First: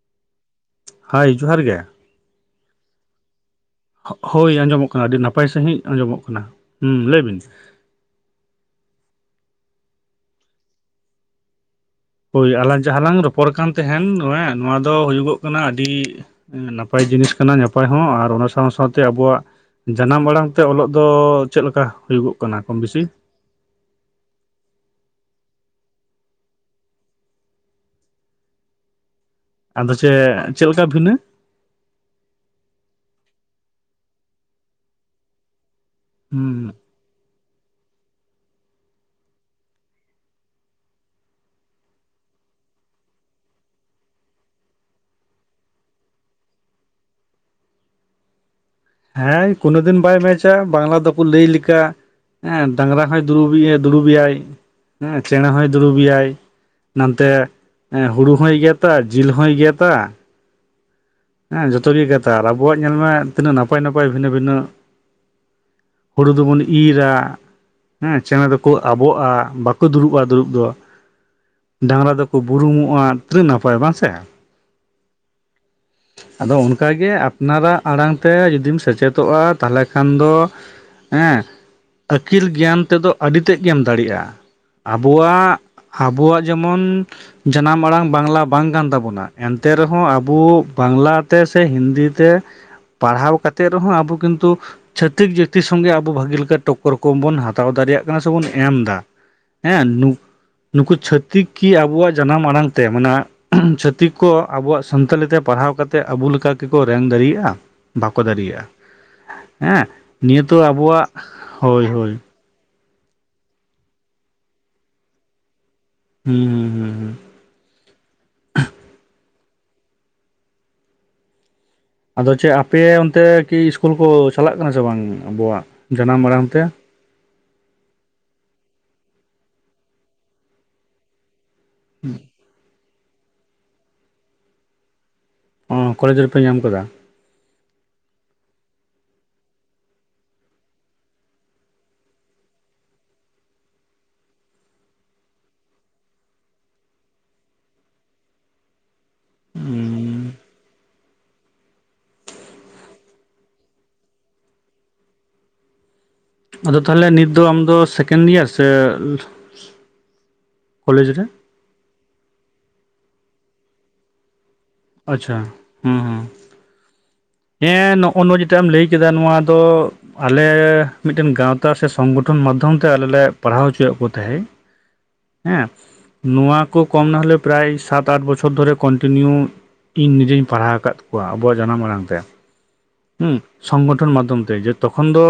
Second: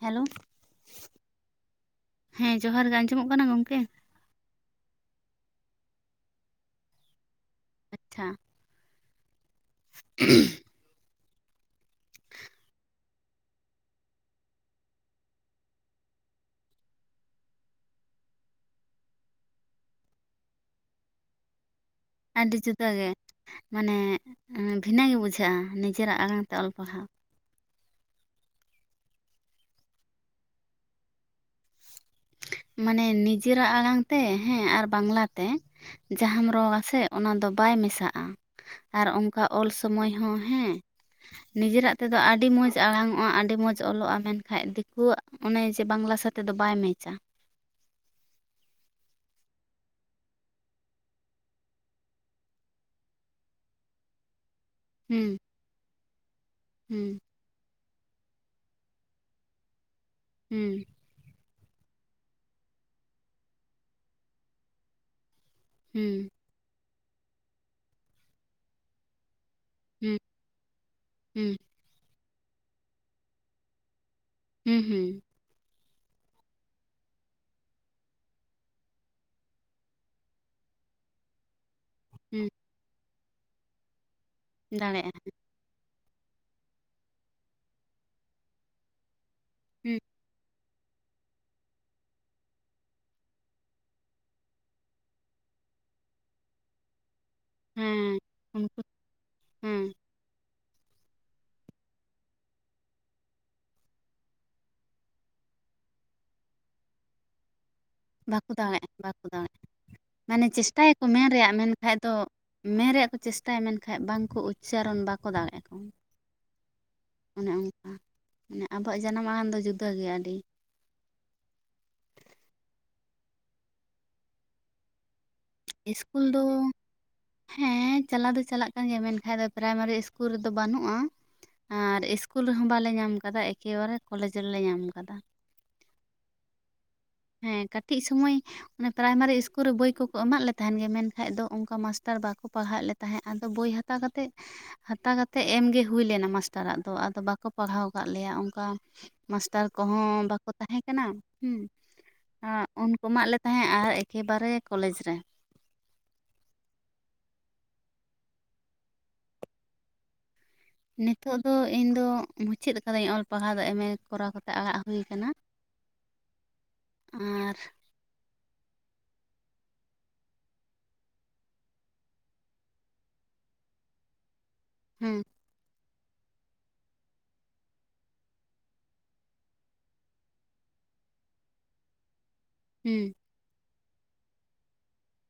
Hello hi ᱡᱚᱦᱟᱨ ᱜᱮ᱾ ᱦᱮᱸ ᱡᱚᱦᱟᱨ ᱜᱮ ᱟᱸᱡᱚᱢᱚᱜ ᱠᱟᱱᱟ ᱜᱚᱝᱠᱮ? ᱦᱚᱜ.... ᱦᱚᱭ ᱟᱸᱡᱚᱢᱚᱜ ᱠᱟᱱᱟ ᱟᱹᱰᱤ ᱱᱟᱯᱟᱭ ᱥᱟᱺᱦᱤᱡ ᱟᱸᱡᱚᱢᱚᱜ ᱠᱟᱱᱟ ᱦᱮᱸ ᱞᱟᱹᱭ ᱵᱤᱱ᱾ ᱟᱪᱪᱷᱟ᱾ [unintelligible] ᱦᱚᱭ ᱟᱞᱟᱝ ᱡᱟᱦᱟᱸ ᱞᱟᱝ ᱨᱚᱯᱚᱲ ᱠᱟᱱ ᱛᱟᱦᱮᱱ ᱱᱚᱬᱮ ᱱᱚᱣᱟ ᱫᱚ ᱦᱩᱭᱩᱜᱚᱜ ᱠᱟᱱᱟ ᱟᱹᱰᱤ ᱱᱟᱯᱟᱭ ᱡᱤᱱᱤᱥ ᱠᱟᱱᱟ ᱱᱟᱯᱟᱭ ᱦᱚᱸ ᱟᱨ ᱚᱱᱟ ᱥᱟᱶ ᱥᱟᱶᱛᱮ ᱟᱵᱚᱣᱟᱜ ᱡᱟᱱᱟᱢ ᱟᱲᱟᱝ ᱛᱮ ᱚᱞᱚᱜ ᱫᱚ ᱪᱮᱫ ᱞᱮᱠᱟ? ᱦᱩᱭᱩᱜᱚᱜ ᱟᱹᱰᱤ ᱠᱟᱱᱟ ᱠᱚᱢ ᱵᱮᱥᱤ ᱡᱩᱫᱟᱹᱜᱮ ᱢᱟᱱᱮ ᱵᱷᱤᱱᱟᱹ ᱜᱮ ᱵᱩᱡᱷᱟᱹᱜᱼᱟ ᱱᱤᱡᱮᱨᱟᱜ ᱟᱲᱟᱝ ᱛᱮ ᱚᱞ ᱯᱟᱲᱦᱟᱣ᱾ ᱟᱫᱚ ᱪᱮᱫ ᱪᱮᱫ ᱞᱮᱠᱟ ᱵᱷᱤᱱᱟᱹ? ᱢᱟᱱᱮ ᱱᱤᱡᱮᱨᱟᱜ ᱟᱲᱟᱝ ᱛᱮ ᱦᱮᱸ ᱟᱨ ᱵᱟᱝᱞᱟ ᱛᱮ ᱡᱟᱦᱟᱸᱢ ᱦᱩᱸ ᱨᱚᱲ-ᱟ ᱥᱮ ᱚᱱᱟ ᱫᱚ ᱵᱟᱭ ᱢᱮᱥᱟᱜᱼᱟ ᱟᱨ ᱚᱱᱠᱟ ᱚᱞ ᱥᱚᱢᱚᱭ ᱦᱚᱸ ᱦᱮᱸ ᱱᱤᱡᱮᱨᱟᱜ ᱛᱮᱫᱚ ᱟᱹᱰᱤ ᱢᱚᱸᱡᱽ ᱟᱲᱟᱝ ᱚᱜᱼᱟ ᱟᱹᱰᱤ ᱢᱚᱸᱡᱽ ᱚᱞᱚᱜᱼᱟ ᱢᱮᱱᱠᱷᱟᱡ ᱫᱤᱠᱩᱣᱟᱜ ᱚᱱᱮ ᱡᱮ ᱵᱟᱝᱞᱟ ᱥᱟᱛᱮᱜ ᱫᱚ ᱵᱟᱭ ᱢᱮᱪ-ᱟ᱾ ᱦᱮᱸ ᱠᱳᱱᱳ ᱫᱤᱱ ᱵᱟᱭ ᱢᱮᱪ-ᱟ ᱵᱟᱝᱞᱟ ᱫᱚᱠᱚ ᱞᱟᱹᱭ ᱞᱮᱠᱟ ᱦᱮᱸ ᱰᱟᱝᱨᱟ ᱦᱚᱸᱭ ᱫᱩᱨᱩᱵ ᱮᱭᱟ ᱫᱩᱲᱩᱵ ᱮᱭᱟᱭ ᱦᱮᱸ ᱦᱩᱸ ᱪᱮᱬᱮ ᱦᱚᱸᱭ ᱫᱩᱲᱩᱵ ᱮᱭᱟᱭ ᱦᱩᱸ ᱱᱚᱱᱛᱮ ᱦᱮᱸ ᱦᱩᱲᱩ ᱦᱚᱸᱭ ᱜᱮᱫ-ᱟ ᱡᱤᱞ ᱦᱚᱭ ᱜᱮᱫ-ᱟ ᱦᱩᱸ ᱦᱮᱸ ᱡᱚᱛᱚ ᱜᱮ ᱜᱮᱫ-ᱟ ᱟᱨ ᱟᱵᱚᱣᱟᱜ ᱧᱮᱞ ᱢᱮ ᱛᱤᱱᱟᱹᱜ ᱱᱟᱯᱟᱭ ᱱᱟᱯᱟᱭ ᱵᱷᱤᱱᱟᱹ ᱵᱷᱤᱱᱟᱹ ᱦᱩᱸ ᱦᱩᱲᱩ ᱫᱚ ᱵᱚᱱ ᱤᱨ-ᱟ ᱦᱮᱸ ᱪᱮᱬᱮ ᱫᱚ ᱠᱚ ᱟᱵᱚᱜᱼᱟ ᱵᱟ- -ᱠᱩ ᱦᱩᱸ ᱫᱩᱲᱩᱵᱼᱟ ᱫᱩᱲᱩᱵ ᱫᱚ ᱦᱩᱸ ᱰᱟᱝᱨᱟ ᱫᱚ ᱠᱚ ᱵᱩᱨᱩᱢᱚᱜᱼᱟ ᱛᱤᱱᱟᱹᱜ ᱱᱟᱯᱟᱭ ᱵᱟᱝ ᱥᱮ᱾ ᱦᱩᱸ ᱦᱩᱸ ᱟᱫᱚ ᱚᱱᱠᱟᱜᱮ ᱟᱯᱱᱟᱨᱟᱜ ᱟᱲᱟᱝ ᱛᱮ ᱡᱩᱫᱤᱢ ᱥᱮᱪᱮᱫᱚᱜᱼᱟ ᱛᱟᱦᱚᱞᱮ ᱠᱷᱟᱱ ᱫᱚ ᱦᱮᱸ ᱟᱹᱠᱤᱞ ᱦᱩᱸ ᱜᱮᱭᱟᱱ ᱛᱮᱫᱚ ᱟᱹᱰᱤ ᱛᱮᱫ ᱜᱮᱢ ᱫᱟᱲᱮᱜᱼᱟ, ᱫᱟᱲᱮᱭᱟᱜᱼᱟ ᱟᱵᱚᱣᱟᱜ ᱟᱵᱚᱣᱟᱜ ᱡᱮᱢᱚᱱ ᱡᱟᱱᱟᱢ ᱟᱲᱟᱝ ᱵᱟᱝᱞᱟ ᱵᱟᱝ ᱠᱟᱱ ᱛᱟᱵᱚᱱᱟ ᱮᱱᱛᱮ ᱦᱩᱸ ᱨᱮᱦᱚᱸ ᱟᱵᱚ ᱵᱟᱝᱞᱟ ᱛᱮ ᱥᱮ ᱦᱤᱱᱫᱤ ᱛᱮ ᱯᱟᱲᱦᱟᱣ ᱠᱟᱛᱮᱫ ᱨᱮᱦᱚᱸ ᱟᱵᱚ ᱠᱤᱱᱛᱩ ᱪᱷᱟᱹᱛᱤᱠ ᱡᱟᱹᱛᱤ ᱥᱚᱸᱜᱮ ᱟᱵᱚ ᱵᱷᱟᱹᱜᱤ ᱞᱮᱠᱟ ᱴᱚᱠ.... ᱠᱳᱨ ᱠᱳᱢᱵᱚᱱ ᱦᱟᱛᱟᱣ ᱫᱟᱲᱮᱭᱟᱜ ᱦᱮᱸ ᱠᱟᱱᱟ ᱥᱮ ᱵᱚᱱ ᱮᱢ ᱩᱱᱠᱩ ᱮᱫᱟ ᱦᱮᱸ, ᱱᱩ..... ᱱᱩᱠᱩ ᱪᱷᱟᱹᱛᱤᱠ ᱠᱤ ᱟᱵᱚᱣᱟᱜ ᱡᱟᱱᱟᱢ ᱟᱲᱟᱝ ᱛᱮ ᱢᱟᱱᱮ ᱪᱷᱟᱹᱛᱤᱠ ᱠᱚ ᱟᱵᱚᱣᱟᱜ ᱥᱟᱱᱛᱟᱞᱤ ᱛᱮ ᱯᱟᱲᱦᱟᱣ ᱠᱟᱛᱮᱫ ᱟᱵᱩ ᱞᱮᱠᱟ ᱠᱤᱠᱚ ᱨᱮᱝ ᱫᱟᱲᱮᱭᱟᱜᱼᱟ? ᱵᱟᱠᱚ ᱦᱮᱸ [unintelligible] ᱱᱤᱭᱟᱹ ᱢᱟᱱᱮ ᱛᱚ ᱪᱮᱥᱴᱟᱭᱟ ᱠᱚ ᱟᱵᱚᱣᱟᱜ ᱢᱮᱱ ᱨᱮᱭᱟᱜ ᱦᱳᱭ ᱢᱮᱱᱠᱷᱟᱡ ᱫᱚ ᱦᱳᱭ ᱢᱮᱱ ᱨᱮᱭᱟᱜ ᱠᱚ ᱪᱮᱥᱴᱟᱭᱟ ᱢᱮᱱᱠᱷᱟᱡ ᱵᱟᱝ ᱠᱚ ᱩᱪᱪᱟᱨᱚᱱ ᱵᱟᱠᱚ ᱫᱟᱲᱮᱜᱼᱟ᱾ ᱦᱩᱸ ᱦᱩᱸ ᱦᱩᱸ ᱦᱩᱸ [unintelligible] ᱟᱵᱚᱣᱟᱜ ᱡᱟᱱᱟᱢ ᱟᱲᱟᱝ ᱫᱚ ᱡᱩᱫᱟᱹ ᱜᱮᱭᱟ ᱟᱹᱰᱤ᱾ ᱟᱫᱚ ᱪᱮ ᱟᱯᱮ ᱚᱱᱛᱮ ᱠᱤ ᱤᱥᱠᱩᱞ ᱠᱚ ᱪᱟᱞᱟᱜ ᱠᱟᱱᱟ ᱥᱮ ᱵᱟᱝ ᱟᱵᱚᱣᱟᱜ? ᱤᱥᱠᱩᱞ ᱡᱟᱱᱟᱢ ᱫᱚ ᱟᱲᱟᱝ ᱛᱮ ᱦᱮᱸ, ᱪᱟᱞᱟᱣ ᱫᱚ ᱪᱟᱞᱟᱜ ᱠᱟᱱ ᱜᱮᱭᱟ ᱢᱮᱱᱠᱷᱟᱡ ᱫᱚ ᱯᱨᱟᱭᱢᱟᱨᱤ ᱤᱥᱠᱩᱞ ᱨᱮᱫᱚ ᱵᱟᱹᱱᱩᱜᱼᱟ ᱟᱨ ᱤᱥ ᱠᱩᱞ ᱨᱮᱦᱚᱸ ᱵᱟᱞᱮ ᱧᱟᱢ ᱠᱟᱫᱟ, ᱮᱠᱮᱵᱟᱨᱮ ᱠᱚᱞᱮᱡᱽ ᱨᱮᱞᱮ ᱧᱟᱢ ᱠᱟᱫᱟ᱾ ᱚᱸ, ᱠᱚᱞᱮᱡᱽ ᱨᱮᱯᱮ ᱧᱟᱢ ᱠᱟᱫᱟ? ᱦᱮᱸ, ᱠᱟᱹᱴᱤᱡ ᱥᱳᱢᱚᱭ ᱢᱮ ᱯᱨᱟᱭᱢᱟᱨᱤ ᱤᱥᱠᱩᱞ ᱨᱮ ᱵᱳᱭ ᱠᱚᱠᱚ ᱮᱢᱟᱜ ᱞᱮ ᱛᱟᱦᱮᱸᱱ ᱜᱮ ᱢᱮᱱᱠᱷᱟᱡ ᱫᱚ ᱚᱱᱠᱟ ᱢᱟᱥᱴᱟᱨ ᱵᱟᱠᱚ ᱯᱟᱲᱦᱟᱣᱮᱜ ᱞᱮ ᱛᱟᱦᱮᱸᱜ ᱟᱫᱚ ᱵᱳᱭ ᱦᱟᱛᱟ ᱠᱟᱛᱮᱜ ᱦᱟᱛᱟ ᱠᱟᱛᱮᱜ ᱮᱢᱜᱮ ᱦᱩᱭ ᱞᱮᱱᱟ ᱢᱟᱥᱴᱟᱨᱟᱜ ᱫᱚ, ᱟᱫᱚ ᱵᱟᱠᱚ ᱯᱟᱲᱦᱟᱣ ᱠᱟᱜ ᱞᱮᱭᱟ ᱚᱱᱠᱟ᱾ ᱢᱟᱥᱴᱟᱨ ᱠᱚᱦᱚᱸ ᱩᱸ ᱵᱟᱠᱚ ᱛᱟᱦᱮᱸ ᱠᱟᱱᱟ, ᱦᱩᱸ᱾ ᱟᱸᱜ ᱩᱱᱠᱩ ᱮᱢᱟᱜ ᱞᱮ ᱛᱟᱦᱮᱸ ᱟᱨ ᱮᱠᱮᱵᱟᱨᱮ ᱠᱚᱞᱮᱡᱽ ᱨᱮ᱾ ᱟᱫᱚ ᱛᱟᱦᱚᱞᱮ ᱱᱤᱛ ᱫᱚ ᱟᱢᱫᱚ ᱥᱮᱠᱮᱱᱰ ᱤᱭᱟᱨ ᱥᱮ ᱠᱚᱞᱮᱡᱽ ᱨᱮ ᱱᱤᱛᱚᱜ ᱫᱚ ᱤᱧ ᱫᱚ ᱢᱩᱪᱟᱹᱫ ᱟᱠᱟᱹᱫᱟᱹᱧ ᱚᱞ ᱯᱟᱲᱦᱟᱣ ᱫᱚ ᱮᱢᱮ ᱠᱚᱨᱟᱣ ᱠᱟᱛᱮ ᱟᱲᱟᱜ ᱦᱩᱭ ᱟᱠᱟᱱᱟ ᱟᱪᱷᱟ, ᱦᱩᱸᱼᱦᱩᱸ ᱟᱨ ᱦᱮᱸ ᱱᱚ ᱚ-ᱱᱚ ᱡᱮᱴᱟᱜ ᱮᱢ ᱞᱟᱹᱭ ᱠᱮᱫᱟ ᱱᱚᱣᱟ ᱫᱚ ᱟᱞᱮ ᱢᱤᱜᱴᱮᱝ ᱜᱟᱶᱛᱟ ᱥᱮ ᱥᱚᱝᱜᱚᱴᱷᱚᱱ ᱢᱟᱫᱽᱫᱷᱚᱢ ᱛᱮ ᱟᱞᱮ ᱞᱮ ᱯᱟᱲᱦᱟᱣ ᱦᱚᱪᱚᱭᱮᱜ ᱠᱚ ᱛᱟᱦᱮᱸ᱾ ᱦᱩᱸ᱾ ᱦᱮᱸ, ᱱᱚᱣᱟ ᱠᱚ ᱠᱚᱢ ᱱᱟᱦᱚᱞᱮ ᱯᱨᱟᱭ ᱥᱟᱛᱼᱟᱴ ᱵᱚᱪᱷᱚᱨ ᱫᱷᱚᱨᱮ ᱠᱚᱱᱴᱤᱱᱤᱭᱩ ᱤᱧ ᱱᱤᱡᱮᱧ ᱯᱟᱲᱦᱟᱣ ᱟᱠᱟᱫ ᱠᱚᱣᱟ, ᱟᱵᱚᱣᱟᱜ ᱡᱟᱱᱟᱢ ᱟᱲᱟᱝ ᱛᱮ᱾ ᱩᱸ᱾ ᱩᱸ ᱥᱚᱝᱜᱚᱴᱷᱚᱱ ᱢᱟᱫᱽᱫᱷᱚᱢ ᱛᱮ, ᱡᱮ ᱛᱚᱠᱷᱚᱱ ᱫᱚ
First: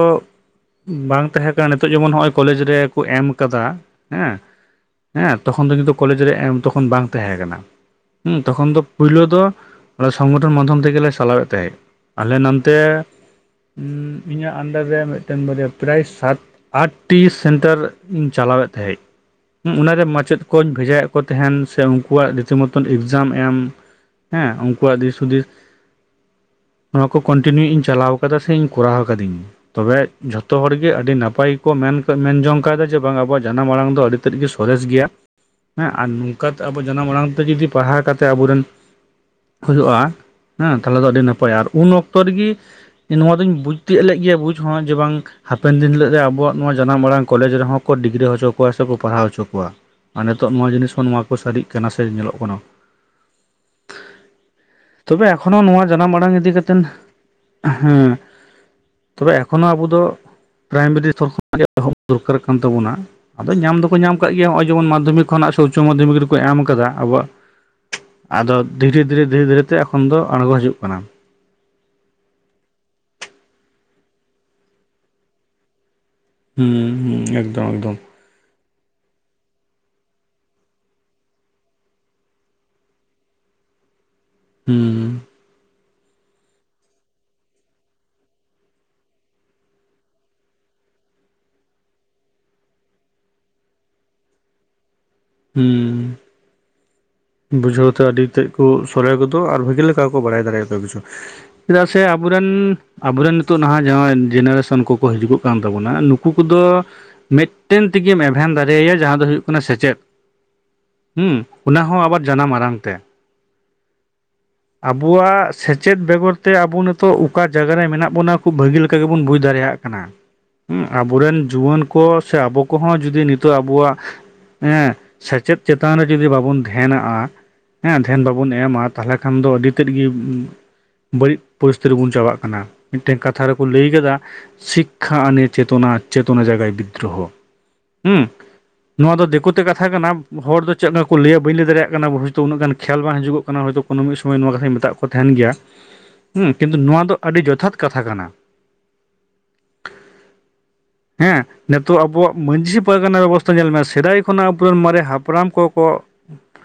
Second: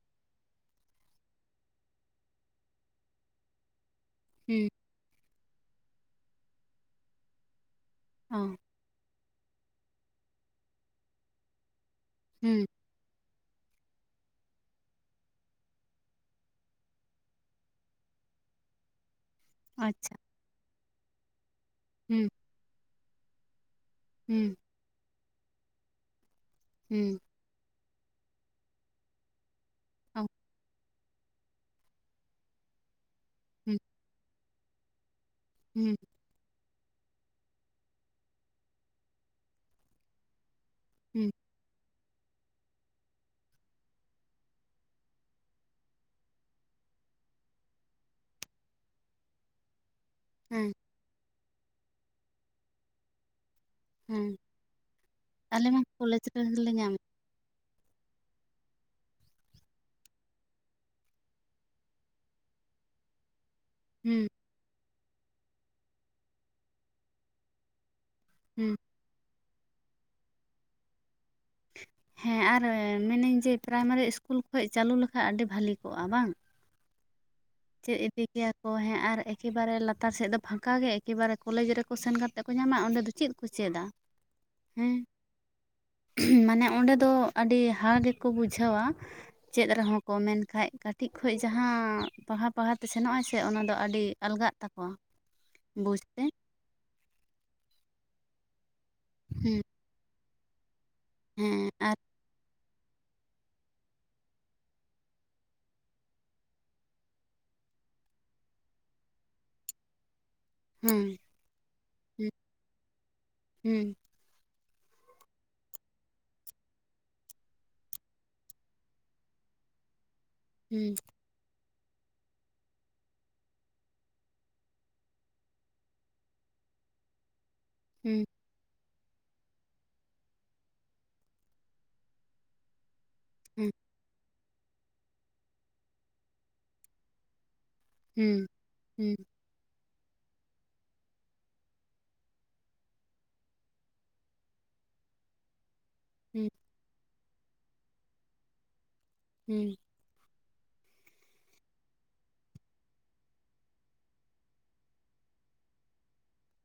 ᱩᱸ ᱵᱟᱝ ᱛᱟᱦᱮᱸ ᱠᱟ ᱱᱤᱛᱚᱜ ᱡᱮᱢᱚᱱ ᱦᱚᱼᱚᱭ ᱠᱚᱞᱮᱡᱽ ᱨᱮ ᱠᱚ ᱮᱢ ᱠᱟᱫᱟ, ᱦᱮᱸ᱾ ᱩᱸ᱾ ᱦᱮᱸ ᱛᱚᱠᱷᱚᱱ ᱫᱚ ᱠᱤᱱᱛᱩ ᱠᱚᱞᱮᱡᱽ ᱨᱮ ᱮᱢ ᱛᱚᱠᱷᱚᱱ ᱵᱟᱝ ᱛᱟᱦᱮᱸ ᱠᱟᱱᱟ, ᱦᱩᱸ ᱚ ᱛᱚᱠᱷᱚᱱ ᱫᱚ ᱯᱳᱭᱞᱳ ᱫᱚ ᱥᱚᱝᱜᱚᱴᱷᱚᱱ ᱢᱟᱫᱽᱫᱷᱚᱢ ᱛᱮᱜᱮ ᱞᱮ ᱥᱟᱞᱟᱣᱮᱜ ᱛᱟᱦᱮᱸ, ᱟᱞᱮ ᱦᱩᱸ ᱱᱚᱱᱛᱮ ᱩᱸᱻ ᱤᱧᱟᱹᱜ ᱟᱱᱰᱟᱨ ᱨᱮ ᱢᱤᱜᱴᱮᱱ ᱵᱟᱨᱭᱟ ᱯᱨᱟᱭ ᱥᱟᱛ ᱟᱴᱴᱤ ᱥᱮᱱᱴᱟᱨ ᱤᱧ ᱪᱟᱞᱟᱣᱮᱜ ᱛᱟᱦᱮᱸᱜ᱾ ᱩᱸ ᱚᱱᱟᱨᱮ ᱟᱪᱪᱷᱟ ᱢᱟᱪᱮᱫ ᱠᱚᱧ ᱵᱷᱮᱡᱟᱭᱮᱜ ᱠᱚ ᱛᱟᱦᱮᱸᱱ, ᱥᱮ ᱦᱩᱸ ᱩᱱᱠᱩᱣᱟᱜ ᱨᱤᱛᱤ ᱢᱚᱛᱚᱱ ᱤᱠᱡᱟᱢ ᱮᱢ ᱦᱮᱸ, ᱦᱩᱸ ᱩᱱᱠᱩᱣᱟᱜ ᱫᱤᱥ ᱦᱩᱫᱤᱥ ᱱᱚᱣᱟ ᱦᱩᱸ ᱠᱚ ᱠᱚᱱ ᱴᱤᱱᱤᱭᱩ ᱤᱧ ᱪᱟᱞᱟᱣ ᱟᱠᱟᱫᱟ ᱥᱮᱧ ᱠᱚᱨᱟᱣ ᱠᱟᱫᱤᱧ ᱛᱚᱵᱮ ᱚ ᱡᱷᱚᱛᱚ ᱦᱚᱲ ᱜᱮ ᱟᱹᱰᱤ ᱱᱟᱯᱟᱭ ᱜᱮ ᱠᱚ ᱢᱮᱱ ᱛᱮ ᱢᱮᱱ ᱡᱚᱝ ᱠᱟᱫᱟ ᱡᱮ ᱵᱟᱝ ᱟᱵᱚᱣᱟᱜ ᱡᱟᱱᱟᱢ ᱦᱩᱸ ᱟᱲᱟᱝ ᱫᱚ ᱟᱹᱰᱤ ᱛᱮᱫ ᱜᱮ ᱥᱚᱨᱮᱥ ᱜᱮᱭᱟ, ᱦᱮᱸ ᱦᱩᱸ ᱟ ᱱᱤ ᱠᱟᱛ ᱟᱵᱚ ᱡᱟᱱᱟᱢ ᱟᱲᱟᱝ ᱛᱮ ᱡᱩᱫᱤ ᱯᱟᱲᱦᱟᱣ ᱠᱟᱛᱮᱜ ᱟᱵᱚᱨᱮᱱ ᱠᱩ ᱦᱩᱭᱩᱜᱼᱟ᱾ ᱦᱮᱸ ᱛᱟᱦᱚᱞᱮ ᱫᱚ ᱟᱹᱰᱤ ᱦᱩᱸ ᱱᱟᱯᱟᱭᱟ ᱟᱨ ᱩᱱ ᱚᱠᱛᱚ ᱨᱤᱜᱤ ᱱᱚᱣᱟ ᱫᱚᱧ ᱵᱩᱡ ᱛᱤᱭᱟᱹᱜ ᱞᱮᱜ ᱜᱮᱭᱟ ᱵᱩᱡ ᱦᱚᱸ ᱡᱮ ᱵᱟᱝ ᱦᱟᱯᱮᱱ ᱫᱤᱱ ᱦᱤᱞᱟᱜ ᱨᱮ ᱟᱵᱚᱣᱟᱜ ᱱᱚᱣᱟ ᱡᱟᱱᱟᱢ ᱟᱲᱟᱝ ᱠᱚᱞᱮᱡᱽ ᱨᱮᱦᱚᱸ ᱠᱚ ᱰᱤᱜᱽᱨᱤ ᱦᱚᱪᱚ ᱠᱚᱣᱟ, ᱥᱮ ᱠᱚ ᱯᱟᱲᱦᱟᱣ ᱚᱪᱚ ᱠᱚᱣᱟ, ᱟ ᱱᱮᱛᱚᱜ ᱱᱚᱣᱟ ᱦᱮᱸ ᱡᱤᱱᱤᱥ ᱦᱚᱸ ᱱᱚᱣᱟ ᱠᱚ ᱥᱟᱹᱨᱤᱜ ᱠᱟᱱᱟ ᱥᱮ ᱧᱮᱞᱚᱜ ᱠᱟᱱᱟ᱾ ᱦᱮᱸ ᱛᱚᱵᱮ ᱮᱠᱷᱚᱱᱚ ᱟᱞᱮ ᱢᱟ ᱱᱚᱣᱟ ᱡᱟᱱᱟᱢ ᱠᱚᱞᱮᱡᱽ ᱟᱲᱟᱝ ᱤᱫᱤ ᱨᱮᱞᱮ ᱠᱟᱛᱮᱱ ᱧᱟᱢ ᱦᱮᱸ᱾ ᱛᱚᱵᱮ ᱮᱠᱷᱚᱱᱚ ᱟᱵᱩ ᱫᱚ ᱯᱨᱟᱭᱢᱟᱨᱤ ᱮᱥᱛᱚᱨ ᱠᱷᱚᱱᱟᱜ ᱜᱮ ᱮᱦᱚᱵ ᱫᱚᱨᱠᱟᱨ ᱠᱟᱱ ᱛᱟᱵᱚᱱᱟ, ᱟᱫᱚ ᱧᱟᱢ ᱫᱚ ᱠᱩ ᱧᱟᱢ ᱦᱩᱸ ᱠᱟᱜ ᱜᱮᱭᱟ, ᱦᱚᱼᱚᱭ ᱡᱮᱢᱚᱱ ᱢᱟᱫᱽᱫᱷᱚᱢᱤᱠ ᱠᱷᱚᱱᱟᱜ ᱥᱮ ᱩᱪᱪᱚ ᱢᱟᱫᱽᱫᱷᱚᱢᱤᱠ ᱨᱮᱠᱚ ᱮᱢ ᱟᱠᱟᱫᱟ, ᱟᱵᱚᱣᱟᱜ ᱟᱫᱚ ᱦᱩᱸ ᱫᱷᱤᱨᱮ ᱫᱷᱤᱨᱮ ᱫᱷᱤᱨᱮ ᱫᱷᱤᱨᱮ ᱛᱮ ᱮᱠᱷᱚᱱ ᱫᱚ ᱟᱬᱜᱚ ᱦᱤᱡᱩᱜ ᱠᱟᱱᱟ᱾ ᱦᱮᱸ, ᱟᱨ ᱢᱮᱱᱤᱧ ᱡᱮ ᱯᱨᱟᱭᱢᱟᱨᱤ ᱤᱥᱠᱩᱞ ᱠᱷᱚᱡ ᱪᱟᱹᱞᱩ ᱞᱮᱠᱷᱟᱜ ᱟᱹᱰᱤ ᱵᱷᱟᱹᱞᱤ ᱠᱚᱜᱼᱟ ᱵᱟᱝ᱾ ᱦᱩᱸᱻ ᱮᱠ ᱪᱮᱜ ᱮᱫᱤ? ᱠᱮᱭᱟ ᱠᱚ ᱦᱮᱸ ᱟᱨ ᱮᱠᱤᱵᱟᱨᱮ ᱞᱟᱛᱟᱨ ᱥᱮᱜ ᱫᱚ ᱯᱷᱟᱸᱠᱟ ᱜᱮ ᱮᱠᱤᱵᱟᱨᱮ ᱠᱚᱞᱮᱡᱽ ᱨᱮᱠᱚ ᱥᱮᱱ ᱠᱟᱛᱮᱜ ᱠᱚ ᱧᱟᱢᱟ, ᱚᱸᱰᱮ ᱫᱚ ᱪᱤᱫ ᱠᱚ ᱪᱮᱫᱟ ᱦᱮᱸ? ᱦᱩᱸ ᱢᱟᱱᱮ ᱚᱸᱰᱮ ᱫᱚ ᱟᱹᱰᱤ ᱦᱟ ᱜᱮᱠᱚ ᱵᱩᱡᱷᱟᱹᱣᱟ᱾ ᱪᱮᱫ ᱨᱮᱦᱚᱸ ᱠᱚ ᱢᱮᱱᱠᱟᱡ ᱠᱟᱹᱴᱤᱡ ᱠᱷᱚᱡ ᱡᱟᱦᱟᱸ ᱯᱟᱲᱦᱟᱣ ᱯᱟᱲᱦᱟᱣ ᱛᱮ ᱥᱮᱱᱚᱜ ᱟᱭ ᱥᱮ ᱚᱱᱟᱫᱚ ᱟᱹᱰᱤ ᱟᱞᱜᱟᱜ ᱛᱟᱠᱚᱣᱟ᱾ ᱦᱩᱸ [unintelligible] ᱵᱩᱡᱷᱟᱹᱣ ᱛᱮ ᱟᱹᱰᱤ ᱜᱮᱫ ᱠᱚ ᱥᱚᱞᱦᱮ ᱜᱚᱫᱚ ᱟᱨ ᱦᱮᱸ ᱵᱷᱟᱹᱜᱤ ᱞᱮᱠᱟ ᱠᱚ ᱵᱟᱲᱟᱭ ᱫᱟᱲᱮᱭᱟ ᱛᱚᱵᱮᱥᱚᱠ ᱦᱮᱸ ᱪᱮᱫᱟᱜ ᱟᱨ ᱥᱮ ᱟᱵ.... [unintelligible] -ᱵᱚᱨᱮᱱ, ᱟᱵᱚᱨᱮᱱ ᱱᱤᱛᱚᱜ ᱱᱟᱦᱟᱸᱜ ᱡᱟᱦᱟᱸ ᱡᱮᱱᱟᱨᱮᱥᱚᱱ ᱠᱚᱠᱚ ᱦᱤᱡᱩᱜ ᱠᱟᱱ ᱛᱟᱵᱚᱱᱟ ᱱᱩᱠᱩ ᱠᱚᱫᱚ, ᱢᱤᱫᱴᱮᱱ ᱛᱮᱜᱮᱢ ᱮᱵᱷᱮᱱ ᱫᱟᱲᱮᱭᱟᱭᱟ ᱡᱟᱦᱟᱸ ᱫᱚ ᱦᱩᱭᱩᱜ ᱠᱟᱱᱟ ᱥᱮᱪᱮᱫ᱾ ᱦᱮᱸ ᱦᱩᱸ ᱚᱱᱟ ᱦᱚᱸ ᱟᱵᱟᱨ ᱡᱟᱱᱟᱢ ᱟᱨᱟᱝ ᱛᱮ᱾ ᱦᱩᱸ ᱟᱵᱩᱣᱟᱜ ᱥᱮᱪᱮᱫ ᱵᱮᱜᱚᱨ ᱛᱮ ᱟᱵᱩ ᱱᱤᱛᱚᱜ ᱚᱠᱟ ᱡᱟᱜᱟ ᱨᱮ ᱢᱮᱱᱟᱜ ᱵᱚᱱᱟ ᱠᱷᱩᱵ ᱵᱷᱟᱹᱜᱤ ᱞᱮᱠᱟ ᱜᱮᱵᱩᱱ ᱵᱩᱡᱽ ᱫᱟᱲᱮᱭᱟᱜ ᱠᱟᱱᱟ᱾ [inaudible] [unintelligible] ᱟᱵᱚᱨᱮᱱ ᱡᱩᱣᱟᱹᱱ ᱠᱚ ᱥᱮ ᱟᱵᱚ ᱠᱚᱦᱚᱸ ᱡᱩᱫᱤ ᱱᱤᱛᱚᱜ ᱟᱵᱚᱣᱟᱜ, ᱦᱮᱸ ᱥᱮᱪᱮᱫ ᱪᱮᱛᱟᱱ ᱨᱮ ᱡᱩᱫᱤ ᱵᱟᱵᱚᱱ ᱫᱷᱮᱭᱟᱱᱜᱼᱟ ᱦᱮᱸ ᱫᱷᱮᱭᱟᱱ ᱵᱟᱵᱚᱱ ᱮᱢᱟ ᱛᱟᱦᱚᱞᱮ ᱠᱷᱟᱱ ᱫᱚ ᱟᱹᱰᱤ ᱛᱮᱫ ᱜᱮ ᱵᱟᱹᱲᱤᱡ ᱯᱚᱥᱛ ᱨᱮᱵᱚᱱ ᱪᱟᱵᱟᱜ ᱠᱟᱱᱟ᱾ ᱢᱤᱫᱴᱮᱱ ᱠᱟᱛᱷᱟ ᱨᱮ ᱦᱮᱸ ᱠᱚ ᱦᱮᱸ ᱞᱟᱹᱭ ᱟᱠᱟᱫᱟ ᱥᱤᱠᱷ [unintelligible] ᱠᱷᱟ ᱟᱱᱮ ᱪᱮᱛᱚᱱᱟ ᱪᱮᱛᱚᱱᱟ ᱡᱟᱜᱟᱭ ᱵᱤᱫᱽᱨᱚᱦᱚ ᱦᱩᱸ ᱦᱮᱸ ᱱᱚᱶᱟ ᱫᱚ ᱫᱤᱠᱚ ᱢᱤᱫᱴᱮᱫ ᱠᱟᱛᱷᱟ ᱠᱟᱱᱟ ᱦᱚᱲ ᱫᱚ ᱪᱮᱫ ᱞᱮᱠᱟ ᱠᱚ ᱞᱟᱹᱭᱟ ᱵᱟᱹᱧ ᱞᱟᱹᱭ ᱫᱟᱲᱮᱭᱟᱜ ᱠᱟᱱᱟ ᱦᱳᱭᱛᱳ ᱩᱱᱟᱹᱜ ᱜᱟᱱ ᱠᱷᱮᱭᱟᱞ ᱵᱟᱝ ᱦᱤᱡᱩᱜ ᱠᱟᱱᱟ ᱦᱚᱭᱛᱳ ᱠᱚᱱᱚ ᱢᱤᱫ ᱥᱚᱢᱚᱭ ᱱᱚᱣᱟ ᱠᱟᱛᱷᱟᱧ ᱢᱮᱛᱟᱜ ᱠᱚ ᱛᱟᱦᱮᱸᱱ ᱜᱮᱭᱟ ᱦᱮᱸ ᱦᱩᱸ ᱠᱤᱱᱛᱩ ᱱᱚᱣᱟ ᱫᱚ ᱟᱹᱰᱤ ᱡᱚᱛᱷᱟᱛ ᱠᱟᱛᱷᱟ ᱠᱟᱱᱟ᱾ ᱦᱩᱸ ᱦᱮᱸ ᱱᱤᱛᱚᱜ ᱟᱵᱚᱣᱟᱜ ᱢᱟᱺᱡᱷᱤ ᱯᱟᱨᱜᱟᱱᱟ ᱵᱮᱵᱚᱥᱛᱷᱟ ᱧᱮᱞ ᱢᱮ ᱥᱮᱫᱟᱭ ᱠᱷᱚᱱᱟᱜ ᱟᱵᱚᱨᱮᱱ ᱢᱟᱨᱮ ᱦᱟᱯᱲᱟᱢ ᱠᱚ ᱠᱚ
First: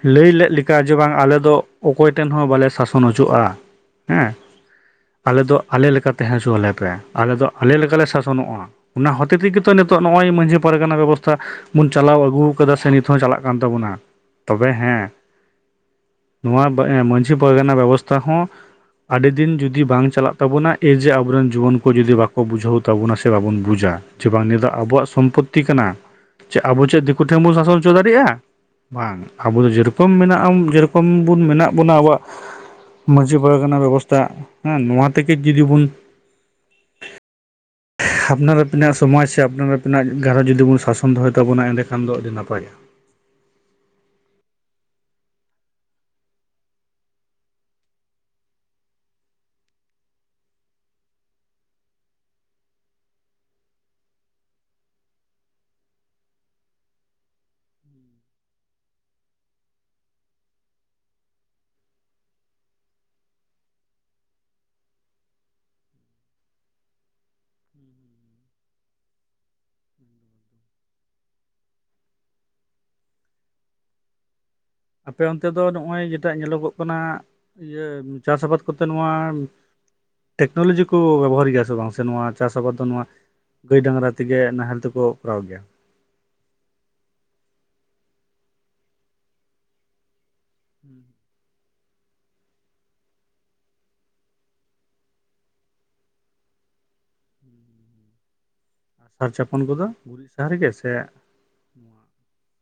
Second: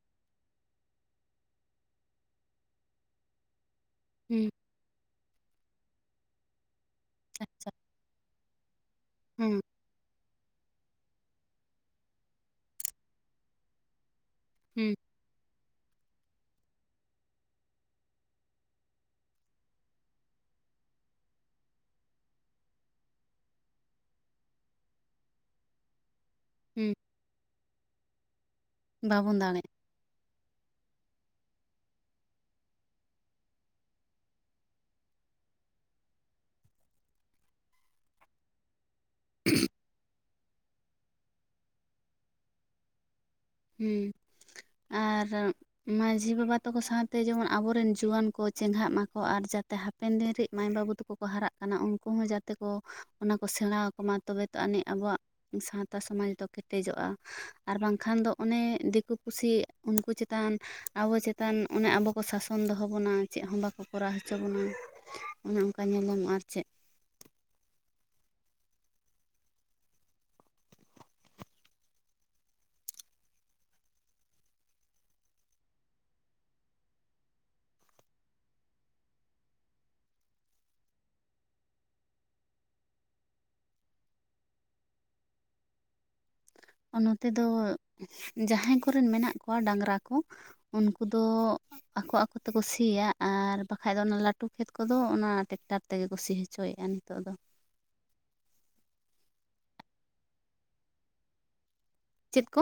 ᱞᱟᱹᱭ ᱞᱮᱫ ᱞᱮᱠᱟ ᱡᱮ ᱵᱟᱝ ᱟᱞᱮ ᱫᱚ ᱚᱠᱚᱭ ᱴᱷᱮᱱ ᱦᱚᱸ ᱵᱟᱞᱮ ᱥᱟᱥᱚᱱ ᱦᱚᱪᱚᱜᱼᱟ ᱦᱮᱸ ᱟᱞᱮ ᱫᱚ ᱟᱞᱮ ᱞᱮᱠᱟ ᱛᱟᱦᱮᱸ ᱦᱚᱪᱚᱣᱟᱞᱮ ᱯᱮ ᱟᱞᱮ ᱫᱚ ᱟᱪᱪᱷᱟ ᱟᱞᱮ ᱞᱮᱠᱟ ᱞᱮ ᱥᱟᱥᱚᱱᱚᱜᱼᱟ ᱚᱱᱟ ᱦᱚᱛᱮ ᱦᱮᱸ ᱛᱮᱜᱮ ᱛᱚ ᱱᱤᱛᱚᱜ ᱱᱚᱜᱼᱚᱭ ᱢᱟᱺᱡᱷᱤ ᱯᱟᱨᱜᱟᱱᱟ ᱵᱮᱵᱚᱥᱛᱷᱟ ᱵᱚᱱ ᱪᱟᱞᱟᱣ ᱟᱹᱜᱩ ᱟᱠᱟᱫᱟ ᱥᱮ ᱱᱤᱛ ᱦᱚᱸ ᱪᱟᱞᱟᱜ ᱠᱟᱱ ᱛᱟᱵᱚᱱᱟ, ᱛᱚᱵᱮ ᱦᱮᱸ ᱱᱚᱣᱟ ᱵᱟ.... ᱢᱟᱺᱡᱷᱤ ᱯᱟᱨᱜᱟᱱᱟ ᱵᱮᱵᱚᱥᱛᱷᱟ ᱦᱚᱸ ᱟᱰᱤ ᱫᱤᱱ ᱡᱩᱫᱤ ᱵᱟᱝ ᱪᱟᱞᱟᱜ ᱛᱟᱵᱚᱱᱟ ᱮᱭ ᱡᱮ ᱟᱵᱚᱨᱮᱱ ᱡᱩᱣᱟᱹᱱ ᱠᱚ ᱡᱩᱫᱤ ᱵᱟᱠᱚ ᱵᱩᱡᱷᱟᱹᱣ ᱛᱟᱵᱚᱱᱟ ᱥᱮ ᱵᱟᱵᱚᱱ ᱵᱩᱡᱷᱽ-ᱟ ᱡᱮ ᱵᱟᱝ ᱱᱤᱭᱟᱹ ᱫᱚ ᱟᱵᱚᱣᱟᱜ ᱥᱚᱢᱯᱚᱛᱛᱤ ᱠᱟᱱᱟ ᱪᱮᱫ ᱟᱵᱚ ᱦᱮᱸ ᱪᱮᱫ ᱫᱤᱠᱩ ᱴᱷᱮᱱ ᱵᱚᱱ ᱥᱟᱥᱚᱱ ᱦᱚᱪᱚ ᱫᱟᱲᱮᱭᱟᱜᱼᱟ? ᱵᱟᱝ ᱵᱟᱵᱚᱱ ᱟᱵᱚ ᱫᱟᱲᱮᱭᱟᱜᱼᱟ ᱫᱚ ᱡᱮ ᱨᱚᱠᱚᱢ ᱢᱮᱱᱟᱜᱼᱟ ᱡᱮᱨᱚᱠᱚᱢ ᱵᱩᱱ ᱢᱮᱱᱟᱜ ᱵᱚᱱᱟ ᱟᱵᱚᱣᱟᱜ ᱢᱟᱺᱡᱷᱤ ᱯᱟᱨᱜᱟᱱᱟ ᱵᱮᱵᱚᱥᱛᱷᱟ ᱦᱮᱸ ᱱᱚᱣᱟ ᱛᱮᱜᱮ ᱡᱩᱫᱤ ᱵᱚᱱ [unintelligible] ᱟᱯᱱᱟᱨᱟᱜ ᱛᱤᱱᱟᱜ ᱥᱚᱢᱚᱭ ᱥᱮ ᱟᱯᱱᱟᱨᱟᱜ ᱛᱤᱱᱟᱹᱜ ᱜᱷᱟᱨᱚᱸᱡᱽ ᱡᱩᱫᱤ ᱵᱚᱱ ᱥᱟᱥᱚᱱ ᱫᱚᱦᱚᱭ ᱛᱟᱵᱚᱱᱟ ᱮᱸᱰᱮ ᱠᱷᱟᱱ ᱫᱚ ᱟᱹᱰᱤ ᱱᱟᱯᱟᱭᱚᱜᱼᱟ ᱦᱩᱸ ᱟᱨ ᱢᱟᱹᱡᱷᱤ ᱵᱟᱵᱟ ᱛᱟᱠᱚ ᱥᱟᱶᱛᱮ ᱡᱮᱢᱚᱱ ᱟᱵᱚᱨᱮᱱ ᱡᱩᱣᱟᱹᱱ ᱠᱚ ᱪᱮᱸᱜᱷᱟᱜ ᱢᱟ ᱠᱚ ᱟᱨ ᱡᱟᱛᱮ ᱦᱟᱯ.... -ᱯᱮᱱ ᱫᱤᱱ ᱨᱮᱱ ᱢᱟᱭ ᱵᱟᱹᱵᱩ ᱛᱟᱠᱚ ᱠᱚ ᱦᱟᱨᱟᱜ ᱠᱟᱱᱟ ᱩᱱᱠᱩ ᱦᱚᱸ ᱡᱟᱛᱮ ᱠᱚ ᱚᱱᱟ ᱠᱚ ᱥᱮᱬᱟ ᱟᱠᱚᱢᱟ ᱛᱚᱵᱮ ᱛᱚ ᱟᱹᱱᱤᱡ ᱟᱵᱚᱣᱟᱜ ᱥᱟᱶᱛᱟ ᱥᱚᱢᱟᱡᱽ ᱫᱚ ᱠᱮᱴᱮᱡᱚᱜᱼᱟ ᱟᱨ ᱵᱟᱝᱠᱷᱟᱱ ᱫᱚ ᱚᱱᱮ ᱫᱤᱠᱩ ᱯᱩᱥᱤ ᱩᱱᱠᱩ ᱪᱮᱛᱟᱱ ᱟᱵᱚ ᱪᱮᱛᱟᱱ ᱚᱱᱮ ᱟᱵᱚ ᱠᱚ ᱥᱟᱥᱚᱱ ᱫᱚᱦᱚ ᱵᱚᱱᱟ ᱪᱮᱫ ᱦᱚᱸ ᱵᱟᱠᱚ ᱠᱚᱨᱟᱣ ᱦᱚᱪᱚ ᱵᱚᱱᱟ ᱚᱱᱮ ᱚᱱᱠᱟ ᱧᱮᱞᱧᱟᱢᱚᱜᱼᱟ ᱟᱨ ᱪᱮᱫ ᱟᱯᱮ ᱚᱱᱛᱮ ᱫᱚ ᱱᱚᱜᱼᱚᱭ ᱡᱮᱴᱟᱜ ᱧᱮᱞᱚᱜᱚᱜ ᱠᱟᱱᱟ ᱤᱭᱟᱹ ᱪᱟᱥ ᱟᱵᱟᱫᱽ ᱠᱚᱛᱮ ᱱᱚᱣᱟ ᱴᱮᱠᱱᱳᱞᱚᱡᱤ ᱠᱚ ᱵᱮᱵᱚᱦᱟᱨ ᱜᱮᱭᱟ ᱥᱮ ᱵᱟᱝ ᱥᱮ ᱱᱚᱶᱟ ᱪᱟᱥ ᱟᱵᱟᱫᱽ ᱫᱚ ᱱᱚᱶᱟ ᱜᱟᱹᱭ ᱰᱟᱝᱨᱟ ᱛᱮᱜᱮ ᱱᱟᱦᱮᱞ ᱛᱮᱠᱚ ᱠᱚᱨᱟᱣ ᱜᱮᱭᱟ ᱱᱚᱛᱮ ᱫᱚ ᱡᱟᱦᱟᱸᱭ ᱠᱚᱨᱮᱱ ᱢᱮᱱᱟᱜ ᱠᱚᱣᱟ ᱰᱟᱝᱨᱟ ᱠᱚ ᱩᱱᱠᱩ ᱫᱚ ᱟᱠᱚ ᱟᱠᱚ ᱛᱮᱠᱚ ᱥᱤᱭᱟ ᱟᱨ ᱵᱟᱠᱷᱟᱡ ᱫᱚ ᱚᱱᱟ ᱞᱟᱹᱴᱩ ᱠᱷᱮᱛ ᱠᱚᱫᱚ ᱚᱱᱟ ᱴᱮᱠᱴᱟᱨ ᱛᱮᱜᱮ ᱠᱚ ᱥᱤ ᱦᱚ... ᱪᱚᱭᱮᱫᱼᱟ ᱱᱤᱛᱚᱜ ᱫᱚ ᱟᱨ ᱥᱟᱨ ᱪᱷᱟᱯᱚᱱ ᱠᱚᱫᱚ ᱜᱩᱨᱤᱡ ᱥᱟᱨ ᱜᱮ ᱥᱮ ᱪᱮᱫ ᱠᱚ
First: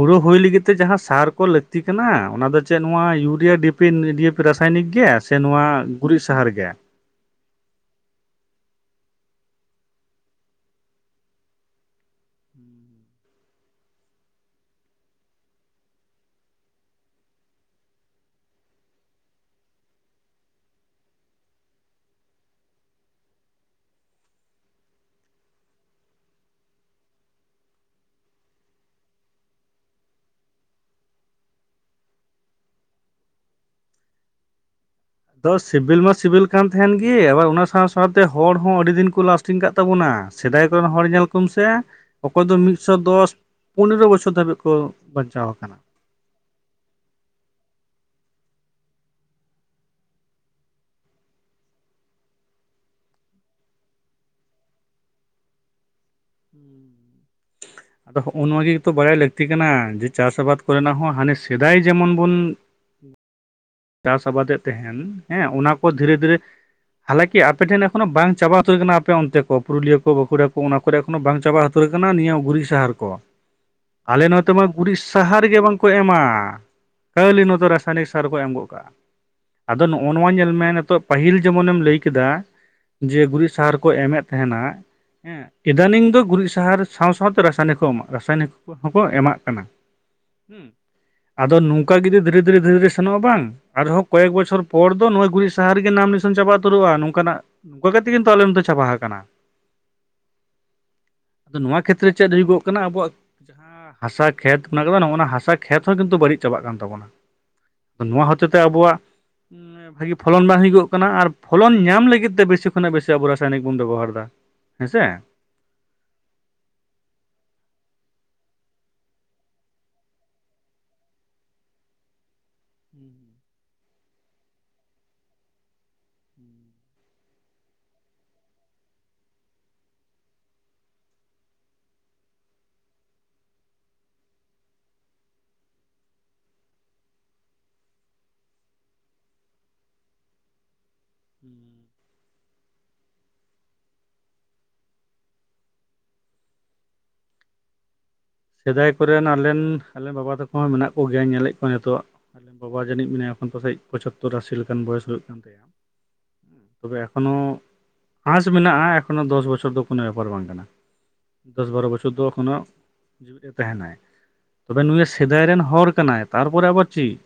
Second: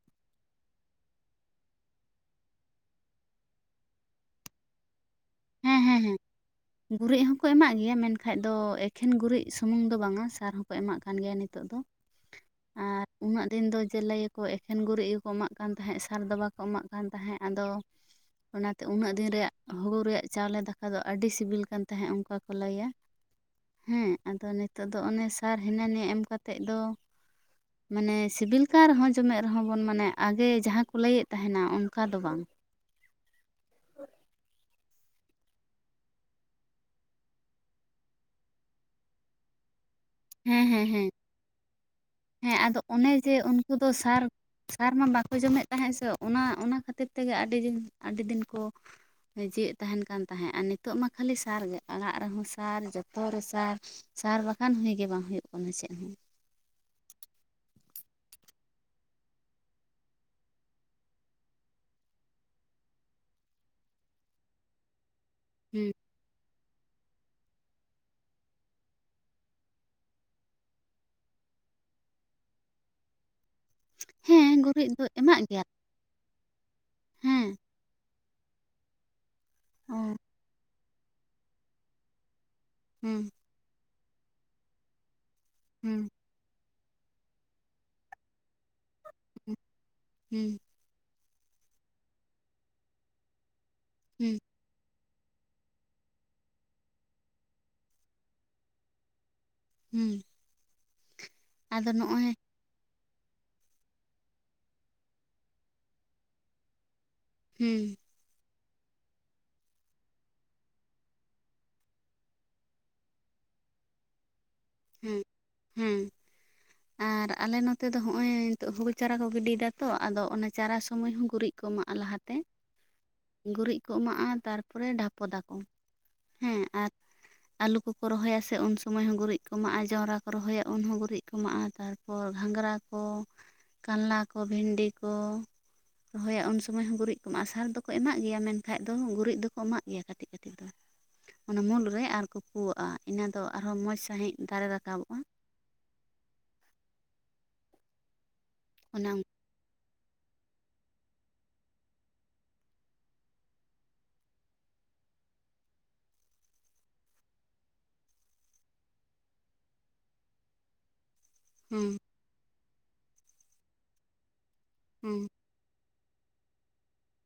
ᱦᱚᱲᱚ ᱦᱩᱭ ᱞᱟᱹᱜᱤᱫ ᱛᱮ ᱡᱟᱦᱟᱸ ᱥᱟᱨ ᱠᱚ ᱞᱟᱹᱠᱛᱤ ᱠᱟᱱᱟ ᱚᱱᱟ ᱫᱚ ᱪᱮᱫ ᱱᱚᱣᱟ ᱭᱩᱨᱤᱭᱟ ᱰᱤ ᱯᱤ ᱮᱸ ᱰᱤᱭᱮᱯᱤ ᱨᱟᱥᱟᱭᱱᱤᱠ ᱜᱮ ᱥᱮ ᱱᱚᱣᱟ ᱦᱮᱸ ᱦᱮᱸ ᱦᱮᱸ ᱜᱩᱨᱤᱡ ᱥᱟᱦᱟᱨ ᱜᱮ ᱜᱩᱨᱤᱡ ᱦᱚᱸᱠᱚ ᱮᱢᱟᱜ ᱜᱮᱭᱟ ᱢᱮᱱᱠᱟᱱᱡ ᱫᱚ ᱮᱠᱷᱮᱱ ᱜᱩᱨᱤᱡ ᱥᱩᱢᱩᱝ ᱫᱚ ᱵᱟᱝ-ᱟ ᱥᱟᱨ ᱦᱚᱸᱠᱚ ᱮᱢᱟᱜ ᱠᱟᱱ ᱜᱮᱭᱟ ᱱᱤᱛᱚᱜ ᱫᱚ ᱟᱨ ᱩᱱᱟᱹᱜ ᱫᱤᱱ ᱫᱚ ᱡᱮ ᱞᱟᱹᱭᱟᱠᱚ ᱮᱠᱷᱮᱱ ᱜᱩᱨᱤᱡ ᱜᱮᱠᱚ ᱮᱢᱟᱜ ᱠᱟᱱ ᱛᱟᱦᱮᱸᱫ ᱥᱟᱨ ᱫᱚ ᱵᱟᱠᱚ ᱮᱢᱟᱜ ᱠᱟᱱ ᱛᱟᱦᱮᱸᱫ ᱟᱫᱚ ᱚᱱᱟᱛᱮ ᱩᱱᱟᱹᱜ ᱫᱤᱱ ᱨᱮᱭᱟᱜ ᱦᱳᱲᱩ ᱨᱮᱭᱟᱜ ᱪᱟᱣᱞᱮ ᱫᱟᱠᱟ ᱫᱚ ᱟᱹᱰᱤ ᱥᱤᱵᱤᱞ ᱠᱟᱱ ᱛᱟᱦᱮᱸᱫ ᱚᱱᱠᱟ ᱠᱚ ᱞᱟᱹᱭᱟ ᱦᱮᱸ ᱟᱫᱚ ᱱᱤᱛᱚᱜ ᱫᱚ ᱚᱱᱮ ᱥᱟᱨ ᱦᱤᱱᱟᱹ ᱱᱤᱭᱟᱹ ᱮᱢ ᱠᱟᱛᱮᱫ ᱫᱚ ᱢᱟᱱᱮ ᱥᱤᱵᱤᱞ ᱠᱟᱱ ᱨᱮᱦᱚᱸ ᱡᱚᱢᱮᱫ ᱨᱮᱦᱚᱸ ᱵᱚᱱ ᱢᱟᱱᱮ ᱟᱜᱮ ᱡᱟᱦᱟᱸ ᱠᱚ ᱞᱟᱹᱭᱮᱫ ᱛᱟᱦᱮᱱᱟ ᱚᱱᱠᱟ ᱫᱚ ᱵᱟᱝ ᱟᱫᱚ ᱥᱤᱵᱤᱞ ᱢᱟ ᱥᱤᱵᱤᱞ ᱠᱟᱱ ᱛᱟᱦᱮᱱ ᱜᱮ ᱟᱵᱟᱨ ᱚᱱᱟ ᱥᱟᱶ ᱥᱟᱶᱛᱮ ᱦᱚᱲᱦᱚᱸ ᱟᱹᱰᱤ ᱫᱤᱱ ᱠᱚ ᱞᱟᱥᱴᱤᱝ ᱠᱟᱜ ᱛᱟᱵᱚᱱᱟ ᱥᱮᱫᱟᱭ ᱦᱮᱸ ᱦᱮᱸ ᱠᱚᱨᱮᱱ ᱦᱚᱲ ᱦᱮᱸ ᱧᱮᱞ ᱠᱚᱢ ᱥᱮ ᱚᱠᱚᱭ ᱫᱚ ᱦᱮᱸ ᱟᱫᱚ ᱢᱤᱫᱥᱚ ᱚᱱᱮ ᱡᱮ ᱫᱚᱥ ᱩᱱᱠᱩ ᱫᱚ ᱯᱚᱱᱮᱨᱚ ᱥᱟᱨ ᱵᱚᱪᱷᱚᱨ ᱫᱷᱟᱹᱵᱤᱡ ᱠᱚ ᱥᱟᱨ ᱢᱟ ᱵᱟᱠᱚ ᱵᱟᱧᱪᱟᱣ ᱡᱚᱢᱮᱫ ᱟᱠᱟᱱᱟ ᱛᱟᱦᱮᱸᱜ ᱥᱮ ᱚᱱᱟ ᱚᱱᱟ ᱠᱷᱟᱹᱛᱤᱨ ᱛᱮᱜᱮ ᱟᱹᱰᱤ ᱫᱤᱱ ᱟᱹᱰᱤ ᱫᱤᱱ ᱠᱚ ᱡᱤᱣᱮᱫ ᱛᱟᱦᱮᱱ ᱠᱟᱱ ᱛᱟᱦᱮᱸᱫ ᱟᱨ ᱱᱤᱛᱚᱜ ᱢᱟ ᱠᱷᱟᱹᱞᱤ ᱥᱟᱨ ᱜᱮ ᱟᱲᱟᱜ ᱨᱮᱦᱚᱸ ᱥᱟᱨ ᱡᱚᱛᱚ ᱨᱮ ᱥᱟᱨ ᱥᱟᱨ ᱵᱟᱠᱷᱟᱱ ᱦᱩᱜᱮ ᱵᱟᱝ ᱦᱩᱭᱩᱜ ᱠᱟᱱᱟ ᱪᱮᱫ ᱦᱚᱸ ᱦᱩᱸ ᱟᱫᱚ ᱦᱚᱸᱜᱼᱚ ᱱᱚᱣᱟ ᱜᱮᱛᱚ ᱵᱟᱲᱟᱭ ᱞᱟᱹᱠᱛᱤ ᱠᱟᱱᱟ ᱡᱮ ᱪᱟᱥ ᱟᱵᱟᱫᱽ ᱠᱚᱨᱮᱱᱟᱜ ᱦᱚᱸ ᱦᱟᱱᱮ ᱥᱮᱫᱟᱭ ᱡᱮᱢᱚᱱ ᱵᱚᱱ ᱪᱟᱥ ᱟᱵᱟᱫᱮᱫ ᱛᱮᱦᱮᱱ ᱦᱮᱸ ᱚᱱᱟ ᱠᱚ ᱫᱷᱤᱨᱮ ᱫᱷᱤᱨᱮ ᱛᱷᱟᱞᱮ ᱠᱤ ᱟᱯᱮ ᱴᱷᱮᱱ ᱮᱠᱷᱚᱱᱳ ᱵᱟᱝ ᱪᱟᱵᱟ ᱩᱛᱟᱹᱨ ᱟᱠᱟᱱᱟ ᱟᱯᱮ ᱚᱱᱛᱮ ᱠᱚ ᱯᱩᱨᱩᱞᱤᱭᱟᱹ ᱠᱚ ᱵᱟᱸᱠᱩᱲᱟ ᱠᱚ ᱚᱱᱟ ᱠᱚᱨᱮ ᱠᱚᱱᱳ ᱵᱟᱝ ᱪᱟᱵᱟ ᱩᱛᱟᱹᱨ ᱟᱠᱟᱱᱟ ᱱᱤᱭᱟᱹ ᱜᱩᱨᱤᱡ ᱥᱟᱦᱟᱨ ᱠᱚ [unintelligible] ᱟᱞᱮ ᱱᱚᱛᱮ ᱦᱮᱸ ᱢᱟ ᱜᱩᱨᱤᱡ ᱫᱚ ᱮᱢᱟᱜ ᱥᱟᱦᱟᱨ ᱜᱮ ᱜᱮᱭᱟ ᱵᱟᱝᱠᱚ ᱮᱢᱟ ᱠᱷᱞᱤ ᱦᱮᱸ ᱱᱚᱛᱮ ᱨᱟᱥᱟᱭᱱᱤᱠ ᱥᱟᱨ ᱠᱚ ᱮᱢ ᱜᱚᱜ ᱠᱟᱱᱟ ᱟᱫᱚ ᱚ ᱱᱚᱜᱼᱚ ᱱᱚᱣᱟ ᱧᱮᱞ ᱢᱮ ᱱᱤᱛᱚᱜ ᱯᱟᱹᱦᱤᱞ ᱡᱮᱢᱚᱱ ᱮᱢ ᱞᱟᱹᱭ ᱠᱮᱫᱟ ᱡᱮ ᱦᱩᱸ ᱜᱩᱨᱤᱡ ᱥᱟᱦᱟᱨ ᱠᱚ ᱮᱢᱮᱫ ᱛᱮᱦᱮᱱᱟ ᱦᱮᱸ ᱦᱩᱸ ᱤᱫᱟᱱᱤᱝ ᱫᱚ ᱜᱩᱨᱤᱡ ᱥᱟᱦᱟᱨ ᱥᱟᱣ ᱥᱟᱣᱛᱮ ᱨᱟᱥᱟᱭᱱᱤᱠ ᱠᱚ ᱮᱢᱟᱜ ᱨᱟᱥᱟᱭᱚᱱᱤᱠ ᱦᱚᱠᱚ ᱮᱢᱟᱜ ᱦᱩᱸ ᱠᱟᱱᱟ। ᱦᱩᱸ ᱟᱫᱚ ᱱᱚᱝᱠᱟ ᱜᱤᱫᱟᱹ ᱫᱷᱤᱨᱮ ᱫᱷᱤᱨᱮ ᱫᱷᱤᱨᱮ ᱫᱷᱤᱨᱮ ᱥᱮᱱᱚᱜᱼᱟ ᱵᱟᱝ ᱟᱨᱦᱚᱸ ᱠᱚᱭᱮᱠ ᱦᱩᱸ ᱵᱚᱪᱷᱚᱨ ᱯᱚᱨ ᱛᱚ ᱱᱚᱜ-ᱚᱭ ᱜᱩᱨᱤᱡ ᱥᱟᱦᱟᱨ ᱜᱮ ᱱᱟᱢ ᱱᱤᱥᱟᱱ ᱪᱟᱵᱟ ᱩᱛᱟᱹᱨᱚᱜᱼᱟ ᱱᱚᱝᱠᱟᱱᱟᱜ [unintelligible] ᱛᱤᱜᱤᱱ ᱛᱚ ᱟᱞᱮ ᱱᱚᱛᱮ ᱪᱟᱵᱟ ᱦᱟ ᱠᱟᱱᱟ ᱦᱩᱸ। ᱟᱫᱚ ᱱᱚᱣᱟ ᱠᱷᱮᱛᱨᱮ ᱪᱮᱫ ᱦᱩᱭᱩᱜᱚᱜ ᱠᱟᱱᱟ ᱟᱵᱚᱣᱟᱜ ᱦᱟᱥᱟ ᱠᱷᱮᱛ ᱢᱮᱱᱟᱜ ᱟᱠᱟᱫᱟ ᱱᱚᱜ -ᱚ ᱱᱟ ᱦᱟᱥᱟ ᱠᱷᱮᱛ ᱦᱚᱸ ᱠᱤᱱᱛᱩ ᱵᱟᱹᱲᱤᱡ ᱪᱟᱵᱟᱜ ᱠᱟᱱ ᱛᱟᱵᱚᱱᱟ। ᱦᱩᱸ। ᱱᱚᱣᱟ ᱦᱚᱛᱮ ᱛᱮ ᱟᱵᱚᱣᱟᱜ ᱵᱷᱟᱜᱤ ᱯᱷᱚᱞᱚᱱ ᱵᱟᱝ ᱦᱩᱭᱩᱜᱚᱜ ᱠᱟᱱᱟ ᱟᱨ ᱯᱷᱚᱞᱚᱱ ᱧᱟᱢ ᱞᱟᱹᱜᱤᱫ ᱛᱮ ᱵᱮᱥᱤ ᱠᱷᱚᱱᱟᱜ ᱵᱮᱥᱤ ᱟᱵᱚ ᱨᱟᱥᱟᱭᱱᱤᱠ ᱵᱚᱱ ᱵᱮᱵᱚᱦᱟᱨ ᱫᱟ। ᱦᱮᱸ ᱦᱮᱸ ᱟᱨ ᱟᱨ ᱟᱞᱮ ᱱᱚᱛᱮ ᱫᱚ ᱦᱚᱜ-ᱚᱭ ᱱᱤᱛᱚᱜ ᱦᱳᱲᱩ ᱪᱟᱨᱟ ᱠᱚ ᱜᱤᱰᱤᱭᱮᱫᱟ ᱛᱚ, ᱟᱫᱚ ᱚᱱᱟ ᱪᱟᱨᱟ ᱥᱚᱢᱚᱭ ᱦᱚᱸ ᱜᱩᱨᱤᱡ ᱠᱚ ᱮᱢᱟᱜᱼᱟ ᱞᱟᱦᱟᱛᱮ। ᱜᱩᱨᱤᱡ ᱠᱚ ᱮᱢᱟᱜᱼᱟ ᱛᱟᱨ ᱯᱚᱨᱮ ᱰᱷᱟᱯᱚ ᱫᱟᱠᱚ ᱦᱮᱸ ᱟᱨ ᱟᱹᱞᱩ ᱠᱚᱠᱚ ᱨᱚᱦᱚᱭᱟ ᱥᱮ ᱩᱱ ᱥᱚᱢᱚᱭ ᱦᱚᱸ ᱜᱩᱨᱤᱡ ᱠᱚ ᱮᱢᱟᱜᱼᱟ, ᱡᱚᱱᱨᱟ ᱠᱚ ᱨᱚᱦᱚᱭᱟ ᱩᱱ ᱦᱚᱸ ᱜᱩᱨᱤᱡ ᱠᱚ ᱮᱢᱟᱜᱼᱟ ᱛᱟᱨᱯᱚᱨ ᱛᱟ ᱯᱚᱨ ᱜᱷᱟᱸᱝᱽᱨᱟ ᱠᱚ, ᱠᱟᱞᱞᱟ ᱠᱚ, ᱵᱷᱤᱱᱰᱤ ᱠᱚ ᱨᱚᱦᱚᱭᱟ ᱩᱱ ᱥᱚᱢᱚᱭ ᱦᱚᱸ ᱜᱩᱨᱤᱡ ᱠᱚ ᱮᱢᱟᱜ ᱟ ᱥᱟᱨ ᱫᱚ ᱠᱚ ᱮᱢᱟᱜ ᱜᱮᱭᱟ, ᱢᱮᱱᱠᱷᱟᱡ ᱫᱚ ᱜᱩᱨᱤᱡ ᱫᱚᱠᱚ ᱮᱢᱟᱜ ᱜᱮᱭᱟ ᱠᱟᱹᱴᱤᱡ ᱠᱟᱹᱴᱤᱡ ᱫᱚ। ᱚᱱᱟ ᱢᱩᱞ ᱨᱮ ᱟᱨᱠᱚ ᱯᱩᱣᱟᱜᱼᱟ ᱤᱱᱟᱹ ᱫᱚ ᱟᱨᱦᱚᱸ ᱢᱚᱸᱡᱽ ᱥᱟᱹᱦᱤᱡ ᱫᱟᱨᱮ ᱨᱟᱠᱟᱵᱚᱜᱼᱟ। ᱥᱮᱫᱟᱭ ᱚᱱᱟ ᱠᱚᱨᱮᱱ ᱟᱞᱮᱱ ᱟᱞᱮ ᱵᱟᱵᱟ ᱛᱟᱠᱚ ᱦᱚᱸ ᱢᱮᱱᱟᱜ ᱠᱚᱜᱮᱭᱟ ᱧᱮᱞᱮᱫ ᱠᱚᱣᱟ ᱱᱤᱛᱚᱜ ᱟᱞᱮ ᱵᱟᱵᱟ ᱡᱟᱹᱱᱤᱡ ᱢᱮᱱᱟᱭᱟ ᱮᱠᱷᱚᱱ ᱯᱟᱥᱮᱡ ᱯᱚᱪᱟᱛᱛᱚᱨ ᱟᱥᱤ ᱞᱮᱠᱟ ᱵᱚᱭᱮᱥ ᱦᱩᱭᱩᱜ ᱠᱟᱱ ᱛᱟᱭᱟ। ᱛᱚᱵᱮ ᱮᱠᱷᱚᱱᱳ ᱟᱥ ᱢᱮᱱᱟᱜᱼᱟ ᱮᱠᱷᱚᱱᱚ ᱫᱚᱥ ᱵᱚᱪᱷᱚᱨ ᱫᱚ ᱠᱚᱱᱚ ᱵᱮᱯᱟᱨ ᱵᱟᱝ ᱠᱟᱱᱟ ᱫᱚᱥ ᱵᱟᱨᱚ ᱦᱩᱸ ᱵᱚᱪᱷᱚᱨ ᱫᱚ ᱮᱠᱷᱚᱱᱳ। ᱡᱮᱣᱮᱫ ᱮ ᱛᱟᱸᱦᱮᱱᱟᱭ ᱛᱚᱵᱮ ᱱᱩᱭ ᱦᱩᱸ ᱥᱮᱫᱟᱭ ᱨᱮᱱ ᱦᱚᱲ ᱠᱟᱱᱟᱭ ᱛᱟᱨᱯᱚᱨᱮ ᱟᱵᱟᱨ ᱪᱤᱫ